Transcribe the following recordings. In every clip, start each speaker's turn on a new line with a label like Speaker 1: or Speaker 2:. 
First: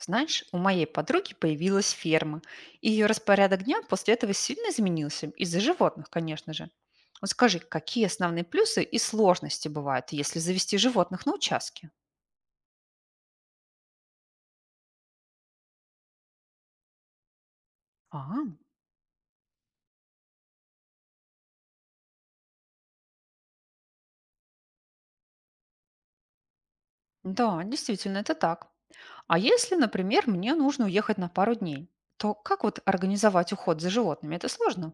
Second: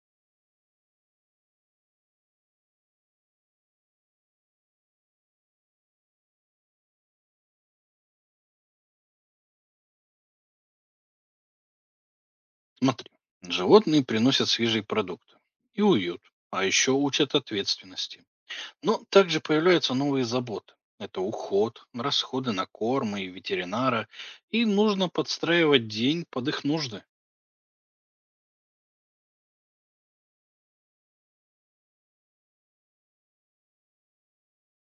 Speaker 1: Знаешь, у моей подруги появилась ферма, и ее распорядок дня после этого сильно изменился, из-за животных, конечно же. Вот скажи, какие основные плюсы и сложности бывают, если завести животных на участке?
Speaker 2: Смотри, животные приносят свежие продукты и уют, а еще учат
Speaker 1: А,
Speaker 2: ответственности. Но также появляются новые заботы. Это уход, расходы на корм и ветеринара, и нужно подстраивать день под их нужды.
Speaker 1: да, действительно, это так. А если, например, мне нужно уехать на пару дней, то как вот организовать уход за животными? Это сложно?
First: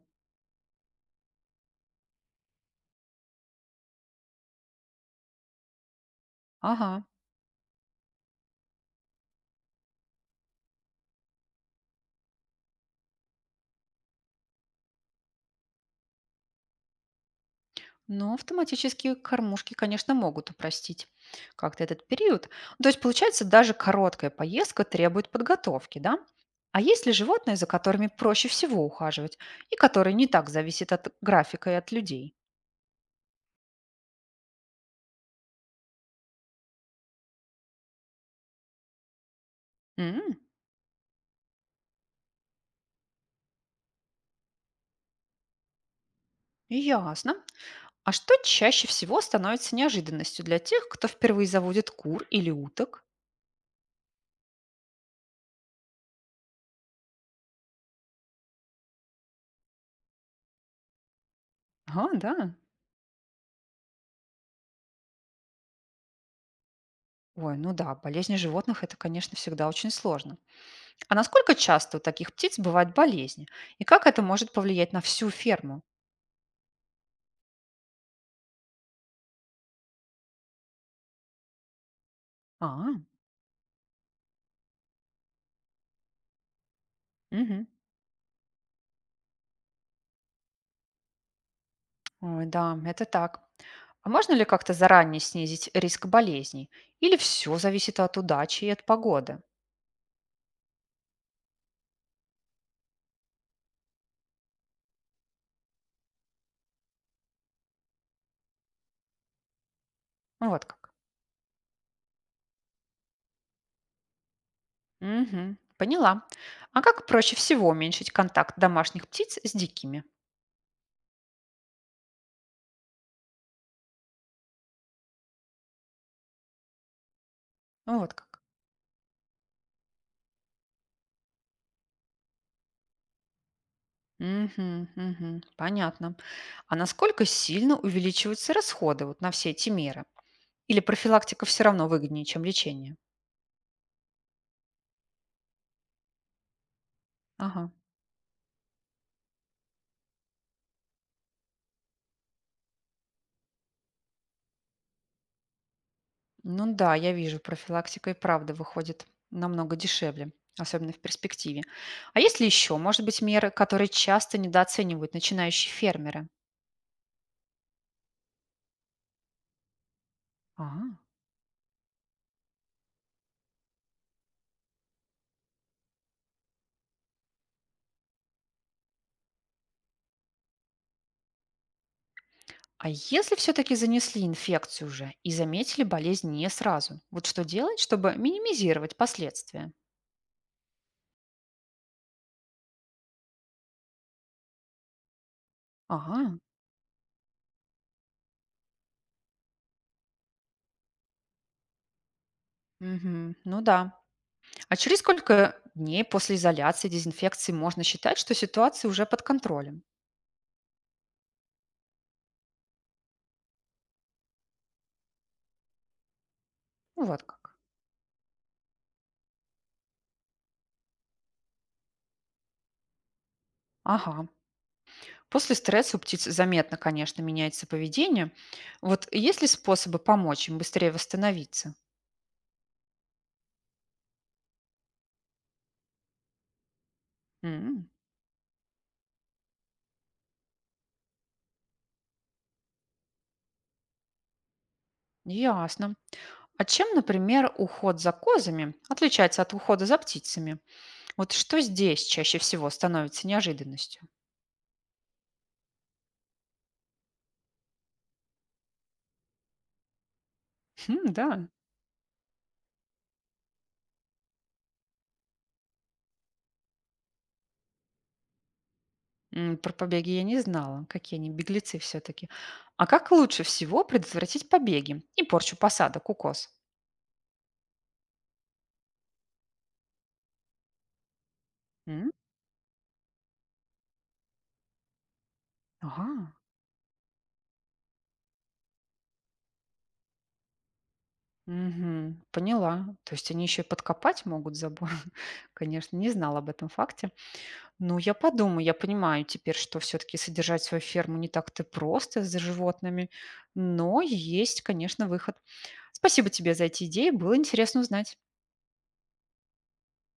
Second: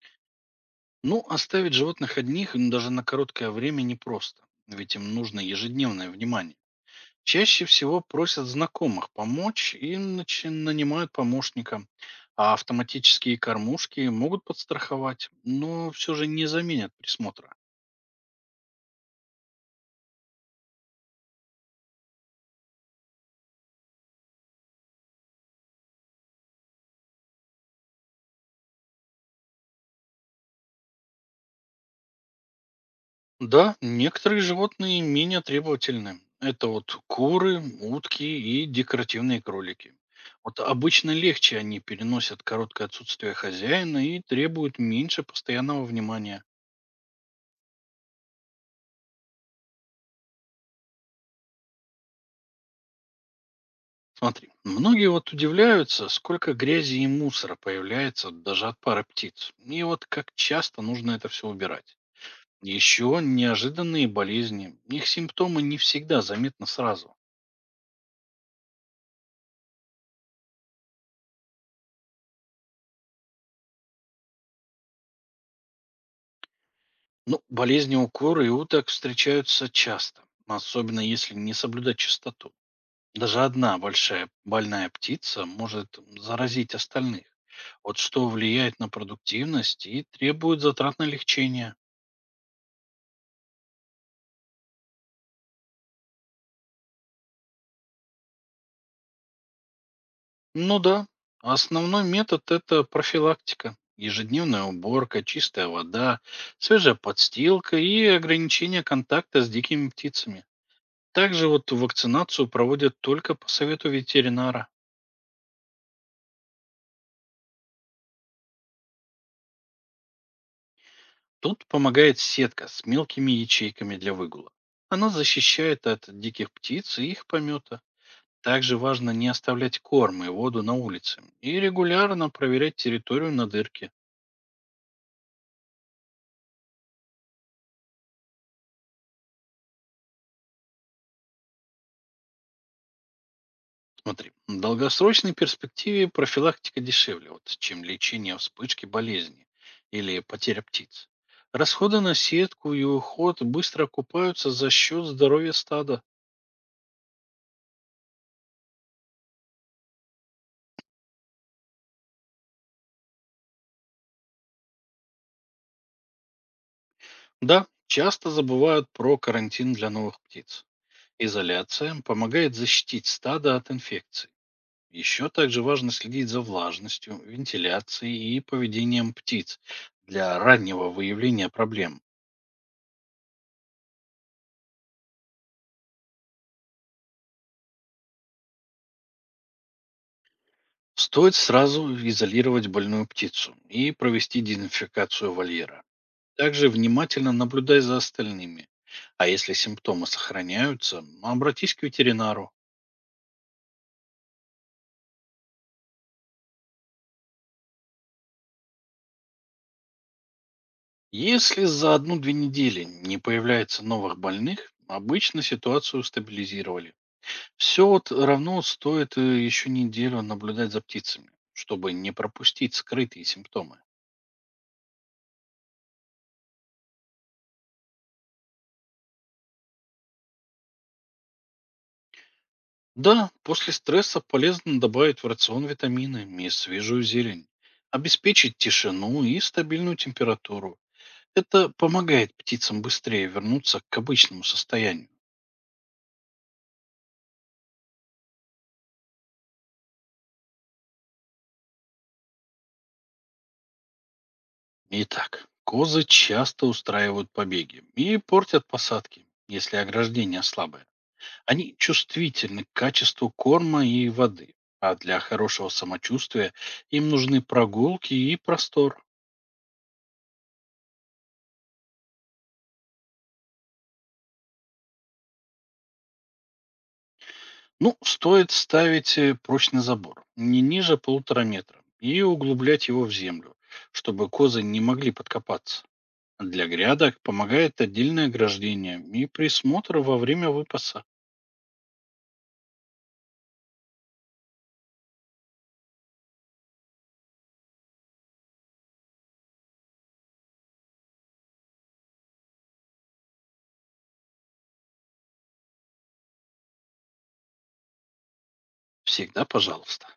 Speaker 2: Ну, оставить животных одних даже на короткое время непросто, ведь им нужно ежедневное внимание.
Speaker 1: Ага.
Speaker 2: Чаще всего просят знакомых помочь и нанимают помощника. А автоматические кормушки могут подстраховать, но все же не заменят присмотра.
Speaker 1: Но автоматические кормушки, конечно, могут упростить как-то этот период. Ну, то есть, получается, даже короткая поездка требует подготовки, да? А есть ли животные, за которыми проще всего ухаживать и которые не так зависят от графика и от людей?
Speaker 2: Да, некоторые животные менее требовательны. Это вот куры, утки и декоративные кролики.
Speaker 1: М,
Speaker 2: Вот обычно легче они переносят короткое отсутствие хозяина и требуют меньше постоянного внимания.
Speaker 1: ясно. А что чаще всего становится неожиданностью для тех, кто впервые заводит кур или уток?
Speaker 2: Смотри, многие вот удивляются, сколько грязи и мусора появляется даже от пары птиц. И вот как часто нужно это все убирать.
Speaker 1: А, да.
Speaker 2: Еще неожиданные болезни. Их симптомы не всегда заметны сразу.
Speaker 1: Ой, ну да, болезни животных — это, конечно, всегда очень сложно. А насколько часто у таких птиц бывают болезни? И как это может повлиять на всю ферму?
Speaker 2: Ну, болезни у кур и уток встречаются часто, особенно если не соблюдать чистоту.
Speaker 1: А,
Speaker 2: Даже одна большая больная птица может заразить остальных.
Speaker 1: мгм.
Speaker 2: Вот что влияет на продуктивность и требует затрат на лечение.
Speaker 1: Ой, да, это так. А можно ли как-то заранее снизить риск болезней? Или все зависит от удачи и от погоды?
Speaker 2: Ну да, основной метод– это профилактика. Ежедневная уборка, чистая вода, свежая подстилка и ограничение контакта с дикими птицами.
Speaker 1: Ну, вот как.
Speaker 2: Также вот вакцинацию проводят только по совету ветеринара.
Speaker 1: Мгм. Поняла. А как проще всего уменьшить контакт домашних птиц с дикими?
Speaker 2: Тут помогает сетка с мелкими ячейками для выгула. Она защищает от диких птиц и их помета.
Speaker 1: Ну, вот как.
Speaker 2: Также важно не оставлять корм и воду на улице и регулярно проверять территорию на дырке.
Speaker 1: Мгм, мгм. Понятно. А насколько сильно увеличиваются расходы вот на все эти меры? Или профилактика все равно выгоднее, чем лечение?
Speaker 2: Смотри, в долгосрочной перспективе профилактика дешевле, вот,
Speaker 1: Ага.
Speaker 2: чем лечение вспышки болезни или потеря птиц. Расходы на сетку и уход быстро окупаются за счет здоровья стада.
Speaker 1: Ну да, я вижу, профилактика и правда выходит намного дешевле, особенно в перспективе. А есть ли еще, может быть, меры, которые часто недооценивают начинающие фермеры?
Speaker 2: Да, часто забывают про карантин для новых
Speaker 1: А,
Speaker 2: птиц. Изоляция помогает защитить стадо от инфекций. Еще также важно следить за влажностью, вентиляцией и поведением птиц для раннего выявления проблем.
Speaker 1: а если все-таки занесли инфекцию уже и заметили болезнь не сразу, вот что делать, чтобы минимизировать последствия?
Speaker 2: Стоит сразу изолировать больную птицу и провести дезинфекцию вольера.
Speaker 1: Ага,
Speaker 2: Также внимательно наблюдай за остальными. А если симптомы сохраняются, обратись к ветеринару.
Speaker 1: мгм, ну да. А через сколько дней после изоляции, дезинфекции можно считать, что ситуация уже под контролем?
Speaker 2: Если за одну-две недели не появляется новых больных, обычно ситуацию стабилизировали.
Speaker 1: Ну вот как.
Speaker 2: Все вот равно стоит еще неделю наблюдать за птицами, чтобы не пропустить скрытые симптомы.
Speaker 1: Ага. После стресса у птиц заметно, конечно, меняется поведение. Вот есть ли способы помочь им быстрее восстановиться?
Speaker 2: Да, после стресса полезно добавить в рацион витамины и свежую зелень,
Speaker 1: М,
Speaker 2: обеспечить тишину и стабильную температуру. Это помогает птицам быстрее вернуться к обычному состоянию.
Speaker 1: ясно. А чем, например, уход за козами отличается от ухода за птицами? Вот что здесь чаще всего становится неожиданностью?
Speaker 2: Итак, козы часто устраивают побеги и портят посадки, если ограждение слабое.
Speaker 1: Хм, да.
Speaker 2: Они чувствительны к качеству корма и воды, а для хорошего самочувствия им нужны прогулки и простор.
Speaker 1: М, про побеги я не знала, какие они беглецы все-таки. А как лучше всего предотвратить побеги и порчу посадок у коз?
Speaker 2: Ну, стоит ставить прочный забор, не ниже полутора метра,
Speaker 1: М,
Speaker 2: и углублять его в землю, чтобы козы не могли подкопаться.
Speaker 1: ага.
Speaker 2: Для грядок помогает отдельное ограждение и присмотр во время выпаса.
Speaker 1: Мгм. Поняла. То есть они еще и подкопать могут забор. Конечно, не знала об этом факте. Ну, я понимаю теперь, что все-таки содержать свою ферму не так-то просто за животными, но есть, конечно, выход. Спасибо тебе за эти идеи, было интересно узнать.
Speaker 2: Всегда пожалуйста.